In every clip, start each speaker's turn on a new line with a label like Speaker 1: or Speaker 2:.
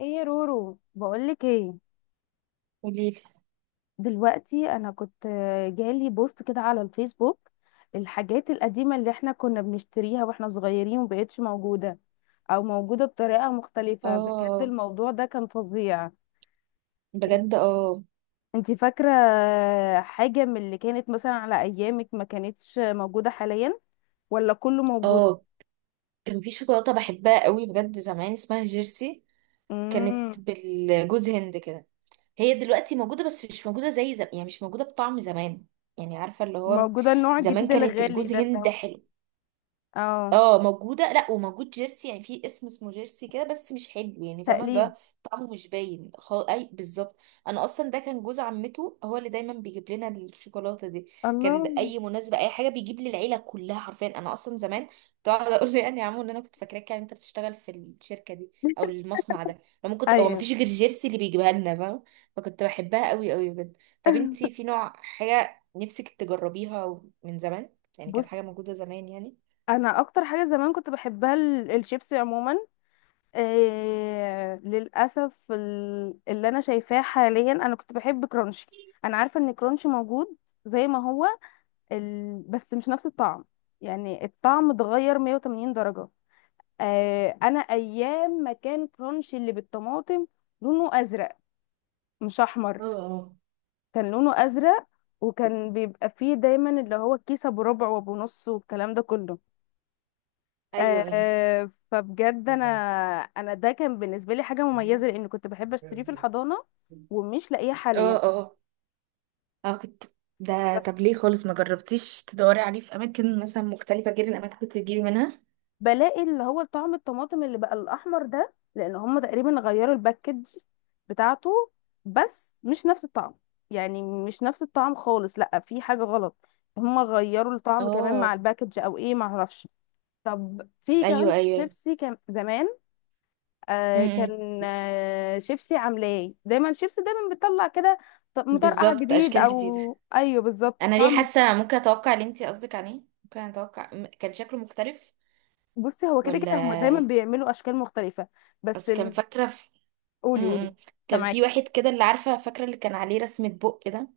Speaker 1: ايه يا رورو بقولك ايه.
Speaker 2: قوليلي.
Speaker 1: دلوقتي انا كنت جالي بوست كده على الفيسبوك. الحاجات القديمة اللي احنا كنا بنشتريها واحنا صغيرين ومبقتش موجودة او موجودة بطريقة مختلفة، بجد
Speaker 2: اه.
Speaker 1: الموضوع ده كان فظيع.
Speaker 2: بجد اه.
Speaker 1: انتي فاكرة حاجة من اللي كانت مثلا على ايامك ما كانتش موجودة حاليا ولا كله موجود؟
Speaker 2: اه، كان في شوكولاتة بحبها قوي بجد زمان اسمها جيرسي. كانت
Speaker 1: امم
Speaker 2: بالجوز هند كده. هي دلوقتي موجودة بس مش موجودة زي زمان، يعني مش موجودة بطعم زمان. يعني عارفة اللي هو
Speaker 1: موجودة النوع
Speaker 2: زمان
Speaker 1: الجديد
Speaker 2: كانت
Speaker 1: الغالي
Speaker 2: الجوز
Speaker 1: ده اللي
Speaker 2: هند
Speaker 1: هو
Speaker 2: حلو.
Speaker 1: اه
Speaker 2: اه موجوده، لا وموجود جيرسي، يعني في اسمه جيرسي كده بس مش حلو، يعني فاهمه اللي
Speaker 1: تقليد.
Speaker 2: هو طعمه مش باين اي بالظبط. انا اصلا ده كان جوز عمته هو اللي دايما بيجيب لنا الشوكولاته دي. كان ده
Speaker 1: الله
Speaker 2: اي مناسبه اي حاجه بيجيب لي العيله كلها حرفيا. انا اصلا زمان كنت اقعد اقول له يعني يا عمو ان انا كنت فاكراك، يعني انت بتشتغل في الشركه دي او المصنع ده، لما كنت هو ما
Speaker 1: ايوه.
Speaker 2: فيش غير جيرسي اللي بيجيبها لنا فاهمه. فكنت بحبها قوي قوي بجد. طب انتي في نوع حاجه نفسك تجربيها من زمان؟ يعني كانت حاجه
Speaker 1: بص،
Speaker 2: موجوده زمان يعني.
Speaker 1: انا اكتر حاجه زمان كنت بحبها الشيبسي عموما. إيه للاسف اللي انا شايفاه حاليا، انا كنت بحب كرانشي. انا عارفه ان كرانشي موجود زي ما هو بس مش نفس الطعم. يعني الطعم اتغير 180 درجه. إيه انا ايام ما كان كرانشي اللي بالطماطم لونه ازرق، مش احمر.
Speaker 2: اه. اه.
Speaker 1: كان لونه ازرق، وكان بيبقى فيه دايما اللي هو الكيسه بربع وبنص والكلام ده كله.
Speaker 2: ايوه ايوه.
Speaker 1: آه فبجد انا ده كان بالنسبه لي حاجه مميزه، لان كنت بحب اشتريه في الحضانه ومش لاقيه
Speaker 2: اه
Speaker 1: حاليا.
Speaker 2: اه. اه. ده طب
Speaker 1: بس
Speaker 2: ليه خالص ما جربتيش تدوري عليه في اماكن مثلا مختلفه غير الاماكن اللي كنت بتجيبي منها؟
Speaker 1: بلاقي اللي هو طعم الطماطم اللي بقى الاحمر ده، لان هم تقريبا غيروا الباكج بتاعته. بس مش نفس الطعم، يعني مش نفس الطعم خالص، لا في حاجه غلط. هم غيروا الطعم كمان مع
Speaker 2: اه
Speaker 1: الباكج او ايه ما اعرفش. طب في كمان
Speaker 2: ايوه ايوه.
Speaker 1: شيبسي كان زمان، آه
Speaker 2: امم.
Speaker 1: كان آه شيبسي عاملاه ايه؟ دايما شيبسي دايما بتطلع كده مطرقع
Speaker 2: بالظبط
Speaker 1: جديد
Speaker 2: اشكال جديده.
Speaker 1: او ايوه بالظبط
Speaker 2: انا ليه
Speaker 1: طعم.
Speaker 2: حاسه ممكن اتوقع اللي انت قصدك عليه، ممكن اتوقع كان شكله مختلف.
Speaker 1: بصي هو كده
Speaker 2: ولا
Speaker 1: كده هما دايما
Speaker 2: إيه؟
Speaker 1: بيعملوا اشكال مختلفه بس
Speaker 2: اصل كان فاكره في...
Speaker 1: قولي قولي.
Speaker 2: امم، كان في
Speaker 1: سامعاكي.
Speaker 2: واحد كده اللي عارفه فاكره اللي كان عليه رسمه بق ده.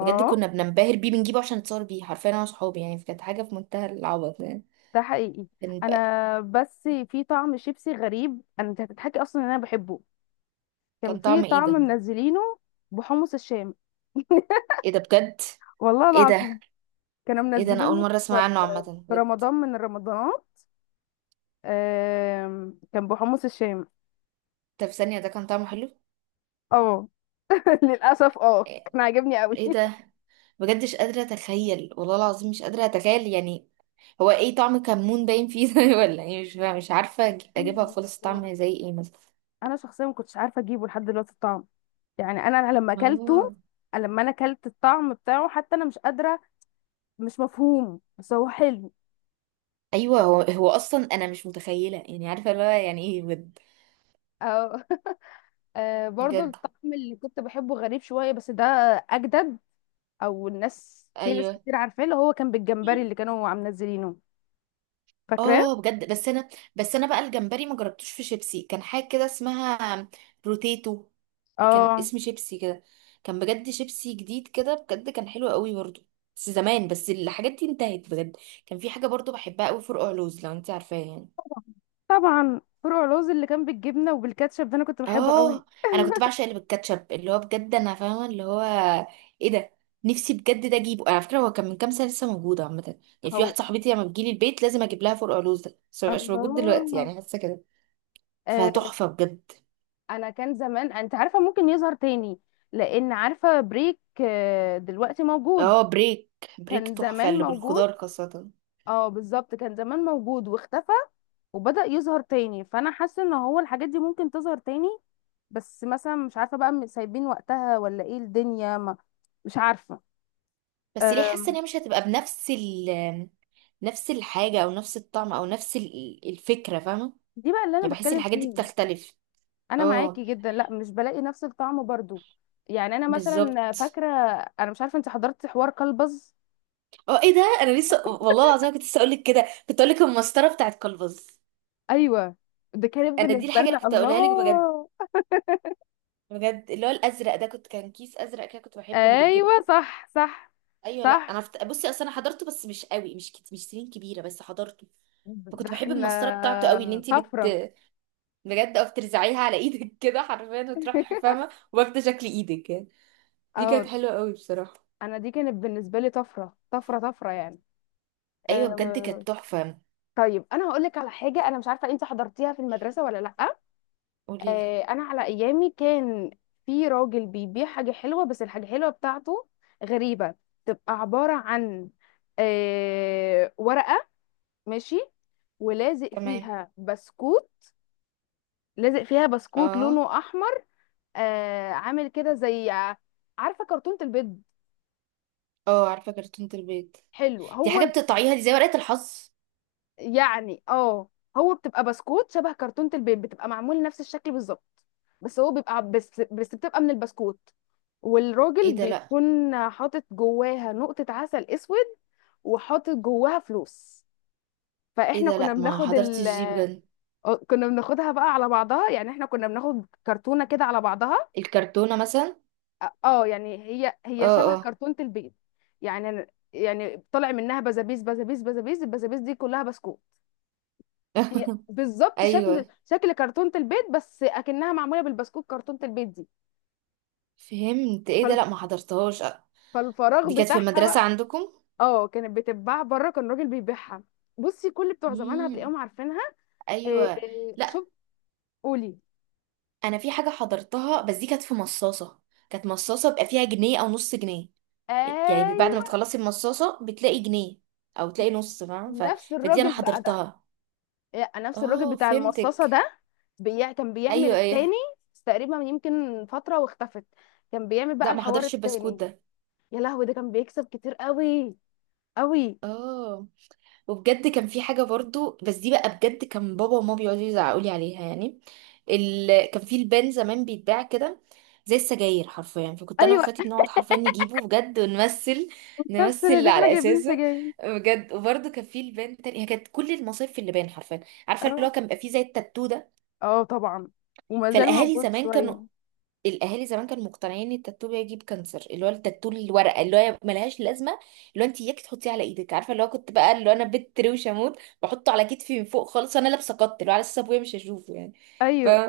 Speaker 2: بجد كنا بننبهر بيه، بنجيبه عشان نتصور بيه حرفيا انا وصحابي، يعني كانت حاجه في منتهى العبط يعني.
Speaker 1: ده حقيقي.
Speaker 2: كان
Speaker 1: انا بس في طعم شيبسي غريب، انا انت هتضحكي اصلا ان انا بحبه. كان
Speaker 2: كان
Speaker 1: في
Speaker 2: طعم ايه
Speaker 1: طعم
Speaker 2: ده؟
Speaker 1: منزلينه بحمص الشام.
Speaker 2: ايه ده بجد؟
Speaker 1: والله
Speaker 2: ايه ده.
Speaker 1: العظيم كانوا
Speaker 2: ايه ده، انا اول
Speaker 1: منزلينه
Speaker 2: مره اسمع
Speaker 1: في
Speaker 2: عنه عامه
Speaker 1: في
Speaker 2: بجد.
Speaker 1: رمضان من الرمضانات. كان بحمص الشام.
Speaker 2: طب ثانيه ده كان طعمه حلو؟
Speaker 1: اه للاسف اه
Speaker 2: ايه.
Speaker 1: كان عاجبني قوي.
Speaker 2: إيه ده؟ بجد مش قادره اتخيل والله العظيم، مش قادره اتخيل يعني. هو ايه، طعم كمون باين فيه ده ولا ايه؟ مش فاهمة. مش عارفه اجيبها خالص طعم زي ايه مثلا.
Speaker 1: انا شخصيا ما كنتش عارفه اجيبه لحد دلوقتي الطعم. يعني انا لما اكلته،
Speaker 2: آه.
Speaker 1: لما انا اكلت الطعم بتاعه، حتى انا مش قادره، مش مفهوم بس هو حلو.
Speaker 2: ايوه. هو اصلا انا مش متخيله، يعني عارفه اللي هو يعني ايه بجد.
Speaker 1: اه. برضو
Speaker 2: بجد.
Speaker 1: الطعم اللي كنت بحبه غريب شويه بس ده اجدد. او الناس، في ناس
Speaker 2: ايوه
Speaker 1: كتير عارفاه اللي هو كان بالجمبري اللي كانوا عم منزلينه، فاكراه.
Speaker 2: اه بجد. بس انا بقى الجمبري ما جربتوش. في شيبسي كان حاجه كده اسمها روتيتو. كان
Speaker 1: اه
Speaker 2: اسم شيبسي كده. كان بجد شيبسي جديد كده، بجد كان حلو قوي برضو. بس زمان، بس الحاجات دي انتهت بجد. كان في حاجه برضو بحبها قوي، فرقع لوز، لو انت عارفاه يعني.
Speaker 1: طبعا فروع لوز اللي كان بالجبنه وبالكاتشب ده انا كنت بحبه قوي.
Speaker 2: اه انا كنت بعشق اللي بالكاتشب، اللي هو بجد انا فاهمه اللي هو. ايه ده. نفسي بجد ده اجيبه على فكره. هو كان من كام سنه لسه موجود عامه، يعني في
Speaker 1: هو
Speaker 2: واحده صاحبتي لما بتجيلي البيت لازم اجيب لها فرقع لوز ده، بس مبقاش موجود دلوقتي
Speaker 1: الله.
Speaker 2: يعني، حاسه كده.
Speaker 1: آه،
Speaker 2: فتحفة بجد.
Speaker 1: انا كان زمان انت عارفه ممكن يظهر تاني، لان عارفه بريك دلوقتي موجود.
Speaker 2: اه بريك. بريك
Speaker 1: كان
Speaker 2: تحفة
Speaker 1: زمان
Speaker 2: اللي
Speaker 1: موجود.
Speaker 2: بالخضار خاصة.
Speaker 1: اه بالظبط كان زمان موجود واختفى وبدأ يظهر تاني، فانا حاسه ان هو الحاجات دي ممكن تظهر تاني. بس مثلا مش عارفه بقى سايبين وقتها ولا ايه الدنيا ما، مش عارفه.
Speaker 2: بس ليه حاسة ان
Speaker 1: آم،
Speaker 2: هي مش هتبقى بنفس ال نفس الحاجة او نفس الطعم او نفس الفكرة، فاهمة؟
Speaker 1: دي بقى اللي
Speaker 2: يعني
Speaker 1: انا
Speaker 2: بحس
Speaker 1: بتكلم
Speaker 2: الحاجات دي
Speaker 1: فيها.
Speaker 2: بتختلف.
Speaker 1: انا
Speaker 2: اه
Speaker 1: معاكي جدا، لا مش بلاقي نفس الطعم برضو. يعني انا مثلا
Speaker 2: بالظبط.
Speaker 1: فاكره، انا مش عارفه انت حضرتي حوار كلبز؟
Speaker 2: اه، ايه ده، انا لسه والله العظيم كنت لسه اقولك كده، كنت اقولك المسطرة بتاعت كلبز.
Speaker 1: ايوه ده كانت
Speaker 2: انا دي
Speaker 1: بالنسبه
Speaker 2: الحاجة اللي
Speaker 1: لنا
Speaker 2: كنت
Speaker 1: الله.
Speaker 2: اقولها لك بجد. بجد اللي هو الازرق ده، كنت كان كيس ازرق كده كنت بحبه، اللي بالجبنة.
Speaker 1: ايوه صح صح
Speaker 2: ايوه. لا انا
Speaker 1: صح.
Speaker 2: بصي اصل انا حضرته بس مش قوي، مش مش سنين كبيره بس حضرته.
Speaker 1: ده
Speaker 2: فكنت بحب
Speaker 1: احنا
Speaker 2: المسطره بتاعته قوي، ان انتي
Speaker 1: طفره.
Speaker 2: بجد او بترزعيها على ايدك كده حرفيا وتروح فاهمه واخده شكل ايدك يعني. دي كانت
Speaker 1: اه
Speaker 2: حلوه قوي بصراحه.
Speaker 1: انا دي كانت بالنسبه لي طفره طفره طفره يعني.
Speaker 2: ايوه بجد
Speaker 1: أه.
Speaker 2: كانت تحفه.
Speaker 1: طيب انا هقول لك على حاجه، انا مش عارفه انت حضرتيها في المدرسه ولا لا.
Speaker 2: قولي لي.
Speaker 1: أه انا على ايامي كان في راجل بيبيع حاجه حلوه، بس الحاجه الحلوه بتاعته غريبه. تبقى عباره عن أه ورقه، ماشي، ولازق
Speaker 2: تمام.
Speaker 1: فيها بسكوت. لازق فيها بسكوت
Speaker 2: اه
Speaker 1: لونه احمر. آه عامل كده زي، عارفه كرتونه البيض.
Speaker 2: اه عارفه كرتون البيت.
Speaker 1: حلو.
Speaker 2: دي
Speaker 1: هو
Speaker 2: حاجه بتقطعيها، دي زي ورقه الحظ؟
Speaker 1: يعني اه هو بتبقى بسكوت شبه كرتونه البيض، بتبقى معمول نفس الشكل بالظبط. بس هو بيبقى ع- بس بتبقى من البسكوت.
Speaker 2: ايه
Speaker 1: والراجل
Speaker 2: ده، لا.
Speaker 1: بيكون حاطط جواها نقطه عسل اسود وحاطط جواها فلوس.
Speaker 2: ايه
Speaker 1: فاحنا
Speaker 2: ده،
Speaker 1: كنا
Speaker 2: لا ما
Speaker 1: بناخد
Speaker 2: حضرتش دي بجد.
Speaker 1: كنا بناخدها بقى على بعضها، يعني احنا كنا بناخد كرتونه كده على بعضها.
Speaker 2: الكرتونه مثلا.
Speaker 1: اه يعني هي
Speaker 2: اه
Speaker 1: شبه
Speaker 2: اه.
Speaker 1: كرتونة البيض. يعني أنا- يعني طلع منها بزابيز بزابيز بزابيز، البزابيز دي كلها بسكوت. هي بالظبط شكل
Speaker 2: ايوه
Speaker 1: شكل كرتونة البيض، بس اكنها معمولة بالبسكوت كرتونة البيض دي.
Speaker 2: فهمت، ايه ده،
Speaker 1: فال-
Speaker 2: لا ما حضرتهاش.
Speaker 1: فالفراغ
Speaker 2: دي كانت في
Speaker 1: بتاعها
Speaker 2: المدرسة
Speaker 1: بقى.
Speaker 2: عندكم؟
Speaker 1: اه كانت بتتباع بره، كان راجل بيبيعها. بصي كل بتوع زمان
Speaker 2: امم.
Speaker 1: هتلاقيهم عارفينها. إيه
Speaker 2: ايوه.
Speaker 1: إيه،
Speaker 2: لا،
Speaker 1: شوف. قولي.
Speaker 2: انا في حاجة حضرتها بس دي كانت في مصاصة. كانت مصاصة بيبقى فيها جنيه او نص جنيه. يعني بعد ما
Speaker 1: ايوه
Speaker 2: تخلصي المصاصة بتلاقي جنيه او تلاقي نص، فاهم
Speaker 1: نفس
Speaker 2: فدي انا
Speaker 1: الراجل بقى ده.
Speaker 2: حضرتها.
Speaker 1: إيه، نفس الراجل
Speaker 2: اه
Speaker 1: بتاع المصاصة
Speaker 2: فهمتك.
Speaker 1: ده كان بيعمل
Speaker 2: ايوه
Speaker 1: التاني.
Speaker 2: ايه.
Speaker 1: بس تقريبا يمكن فترة واختفت. كان بيعمل بقى
Speaker 2: لا ما
Speaker 1: الحوار
Speaker 2: حضرتش البسكوت
Speaker 1: التاني.
Speaker 2: ده.
Speaker 1: يا لهوي، ده كان بيكسب كتير قوي قوي.
Speaker 2: اه. وبجد كان في حاجة برضو بس دي بقى بجد كان بابا وماما بيقعدوا يزعقوا لي عليها يعني. كان في البان زمان بيتباع كده زي السجاير حرفيا، فكنت انا
Speaker 1: ايوه.
Speaker 2: واخواتي بنقعد حرفيا نجيبه بجد ونمثل
Speaker 1: بس
Speaker 2: نمثل
Speaker 1: اللي احنا
Speaker 2: على
Speaker 1: جايبين
Speaker 2: اساسه.
Speaker 1: سجاير.
Speaker 2: بجد، وبرضه كان في البان تاني. هي كانت كل المصايف في اللبان حرفيا. عارفه اللي
Speaker 1: اه
Speaker 2: هو كان بيبقى فيه زي التاتو ده.
Speaker 1: اه طبعا وما زال
Speaker 2: فالاهالي
Speaker 1: موجود
Speaker 2: زمان كانوا
Speaker 1: شوية.
Speaker 2: الاهالي زمان كانوا مقتنعين ان التاتو بيجيب كانسر، اللي هو التاتو الورقه اللي هو ملهاش لازمه. اللي هو انت اياك تحطيه على ايدك، عارفه اللي هو كنت بقى، اللي هو انا بنت روشه اموت بحطه على كتفي من فوق خالص، انا لابسه قط اللي هو على اساس ابويا مش هشوفه يعني. ف
Speaker 1: ايوه.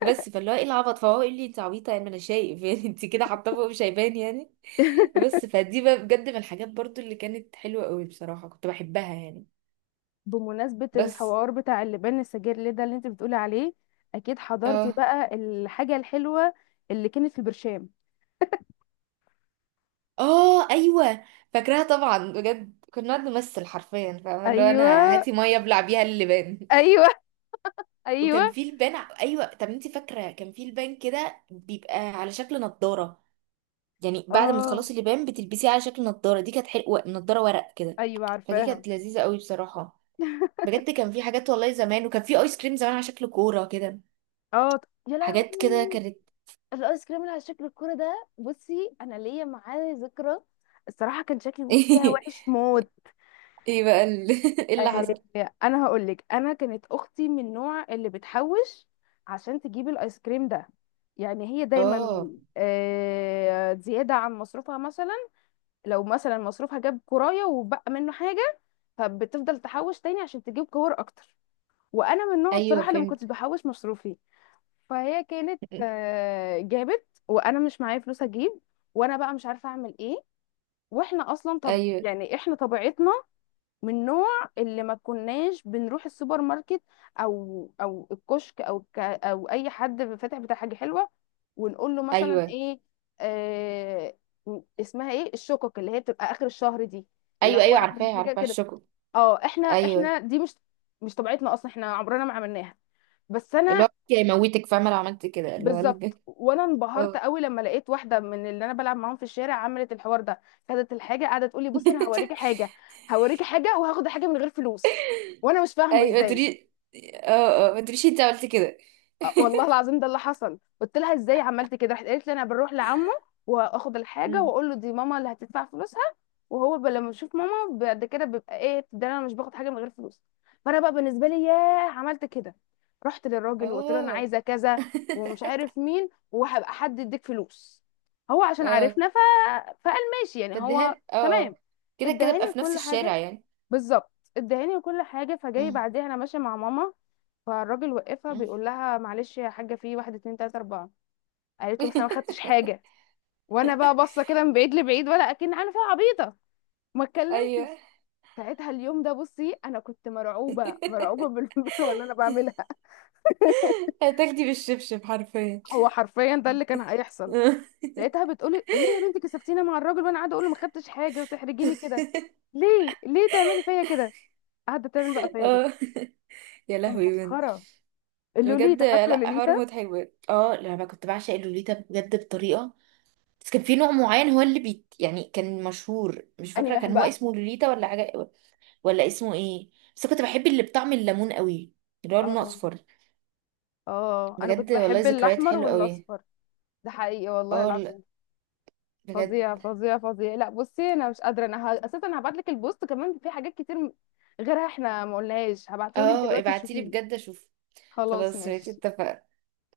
Speaker 2: بس فاللي هو ايه العبط، فهو يقول لي انت عبيطه، يعني ما انا شايف يعني انت كده حاطاه فوق مش هيبان يعني. بس فدي بقى بجد من الحاجات برضو اللي كانت حلوه قوي بصراحه، كنت بحبها يعني.
Speaker 1: بمناسبة
Speaker 2: بس.
Speaker 1: الحوار بتاع اللبان السجاير ده اللي انت بتقولي عليه، اكيد حضرتي
Speaker 2: آه.
Speaker 1: بقى الحاجة الحلوة اللي كانت في البرشام.
Speaker 2: اه ايوه فاكراها طبعا، بجد كنا نقعد نمثل حرفيا، فاهمه اللي هو انا
Speaker 1: ايوه
Speaker 2: هاتي ميه ابلع بيها اللبان.
Speaker 1: ايوه ايوه.
Speaker 2: وكان في لبان ايوه، طب انت فاكره كان في لبان كده بيبقى على شكل نضاره. يعني بعد ما
Speaker 1: اه
Speaker 2: تخلصي اللبان بتلبسيه على شكل نضاره، دي كانت حلوه، نضاره ورق كده.
Speaker 1: ايوه
Speaker 2: فدي
Speaker 1: عارفاها.
Speaker 2: كانت لذيذه قوي بصراحه. بجد كان في حاجات والله زمان، وكان في ايس كريم زمان على شكل كوره كده.
Speaker 1: اه يا
Speaker 2: حاجات كده
Speaker 1: لهوي.
Speaker 2: كانت.
Speaker 1: الايس كريم اللي على شكل الكوره ده، بصي انا ليا معاه ذكرى. الصراحه كان شكلي فيها وحش موت.
Speaker 2: ايه بقى ايه اللي
Speaker 1: آه
Speaker 2: حصل؟
Speaker 1: انا هقول لك، انا كانت اختي من النوع اللي بتحوش عشان تجيب الايس كريم ده. يعني هي دايما
Speaker 2: اه
Speaker 1: آه زياده عن مصروفها مثلا، لو مثلا مصروفها جاب كرايه وبقى منه حاجه، فبتفضل تحوش تاني عشان تجيب كور اكتر. وانا من النوع
Speaker 2: ايوه
Speaker 1: الصراحه اللي ما كنتش
Speaker 2: فهمت.
Speaker 1: بحوش مصروفي. فهي كانت جابت وانا مش معايا فلوس اجيب، وانا بقى مش عارفه اعمل ايه. واحنا اصلا، طب
Speaker 2: ايوه
Speaker 1: يعني احنا طبيعتنا من نوع اللي ما كناش بنروح السوبر ماركت او او الكشك او ك او اي حد فاتح بتاع حاجه حلوه، ونقول له مثلا
Speaker 2: ايوه
Speaker 1: ايه، آه اسمها ايه الشقق اللي هي بتبقى اخر الشهر دي، اللي
Speaker 2: ايوه.
Speaker 1: هو
Speaker 2: ايوه
Speaker 1: ناخد من
Speaker 2: عارفاه
Speaker 1: حاجه
Speaker 2: عارفاه،
Speaker 1: كده.
Speaker 2: الشوكو.
Speaker 1: اه احنا
Speaker 2: ايوه
Speaker 1: احنا دي مش مش طبيعتنا اصلا، احنا عمرنا ما عملناها. بس
Speaker 2: اللي هو
Speaker 1: انا،
Speaker 2: يموتك، فاهمه لو عملت كده، اللي هو
Speaker 1: بالظبط. وانا انبهرت
Speaker 2: اه
Speaker 1: قوي لما لقيت واحده من اللي انا بلعب معاهم في الشارع عملت الحوار ده. خدت الحاجه قاعده تقول لي بصي انا هوريكي حاجه، هوريكي حاجه وهاخد الحاجه من غير فلوس. وانا مش فاهمه
Speaker 2: ايوه ما
Speaker 1: ازاي.
Speaker 2: تري. اه ما تريش انت عملت كده.
Speaker 1: والله العظيم ده اللي حصل. قلت لها ازاي عملت كده، راحت قالت لي انا بروح لعمه واخد الحاجه
Speaker 2: امم.
Speaker 1: واقول له دي ماما اللي هتدفع فلوسها. وهو ب- لما بشوف ماما بعد كده بيبقى ايه ده انا مش باخد حاجه من غير فلوس. فانا بقى بالنسبه لي ياه، عملت كده. رحت للراجل وقلت له انا
Speaker 2: اه.
Speaker 1: عايزه كذا ومش عارف مين، وهبقى حد يديك فلوس. هو عشان
Speaker 2: اه.
Speaker 1: عرفنا فقال ماشي يعني
Speaker 2: فاديها
Speaker 1: هو
Speaker 2: لي. اه اه.
Speaker 1: تمام.
Speaker 2: كده كده بقى
Speaker 1: ادهاني
Speaker 2: في نفس
Speaker 1: كل حاجه.
Speaker 2: الشارع يعني.
Speaker 1: بالظبط. ادهاني كل حاجه، فجاي
Speaker 2: مم.
Speaker 1: بعديها انا ماشيه مع ماما. فالراجل وقفها
Speaker 2: مم.
Speaker 1: بيقول لها معلش يا حاجه في واحد اتنين تلاته اربعه. قالت له بس انا ما خدتش حاجه. وانا بقى باصه كده من بعيد لبعيد ولا اكن عامله فيها عبيطه. ما اتكلمتش.
Speaker 2: ايوه.
Speaker 1: ساعتها اليوم ده، بصي انا كنت مرعوبه مرعوبه باللي انا بعملها.
Speaker 2: هتاخدي بالشبشب حرفيا.
Speaker 1: هو حرفيا ده اللي كان هيحصل. لقيتها بتقولي ليه يا بنتي كسفتينا مع الراجل وانا قاعده اقول له ما خدتش حاجه وتحرجيني كده. ليه ليه تعملي فيا كده، قاعده تعمل بقى فيا كده.
Speaker 2: اه. يا
Speaker 1: ده
Speaker 2: لهوي بنت.
Speaker 1: مسخره.
Speaker 2: بجد،
Speaker 1: اللوليتا، فاكره
Speaker 2: لا، حوار
Speaker 1: لوليتا؟
Speaker 2: مضحك بجد. اه لما كنت بعشق لوليتا بجد بطريقه، بس كان في نوع معين هو اللي بيت، يعني كان مشهور، مش
Speaker 1: انهي
Speaker 2: فاكرة
Speaker 1: واحد
Speaker 2: كان هو
Speaker 1: بقى.
Speaker 2: اسمه لوليتا ولا حاجة، ولا اسمه ايه. بس كنت بحب اللي بطعم الليمون قوي، اللي هو لونه
Speaker 1: اه
Speaker 2: اصفر.
Speaker 1: اه انا كنت
Speaker 2: بجد والله
Speaker 1: بحب
Speaker 2: ذكريات
Speaker 1: الاحمر
Speaker 2: حلوة قوي.
Speaker 1: والاصفر. ده حقيقي والله
Speaker 2: اه، لا.
Speaker 1: العظيم.
Speaker 2: بجد.
Speaker 1: فظيع فظيع فظيع. لا بصي انا مش قادره، انا اساسا هبعت لك البوست كمان في حاجات كتير غيرها احنا ما قلناهاش، هبعته لك
Speaker 2: اه
Speaker 1: دلوقتي
Speaker 2: ابعتيلي
Speaker 1: تشوفيه.
Speaker 2: بجد اشوف.
Speaker 1: خلاص
Speaker 2: خلاص ماشي
Speaker 1: ماشي.
Speaker 2: اتفقنا.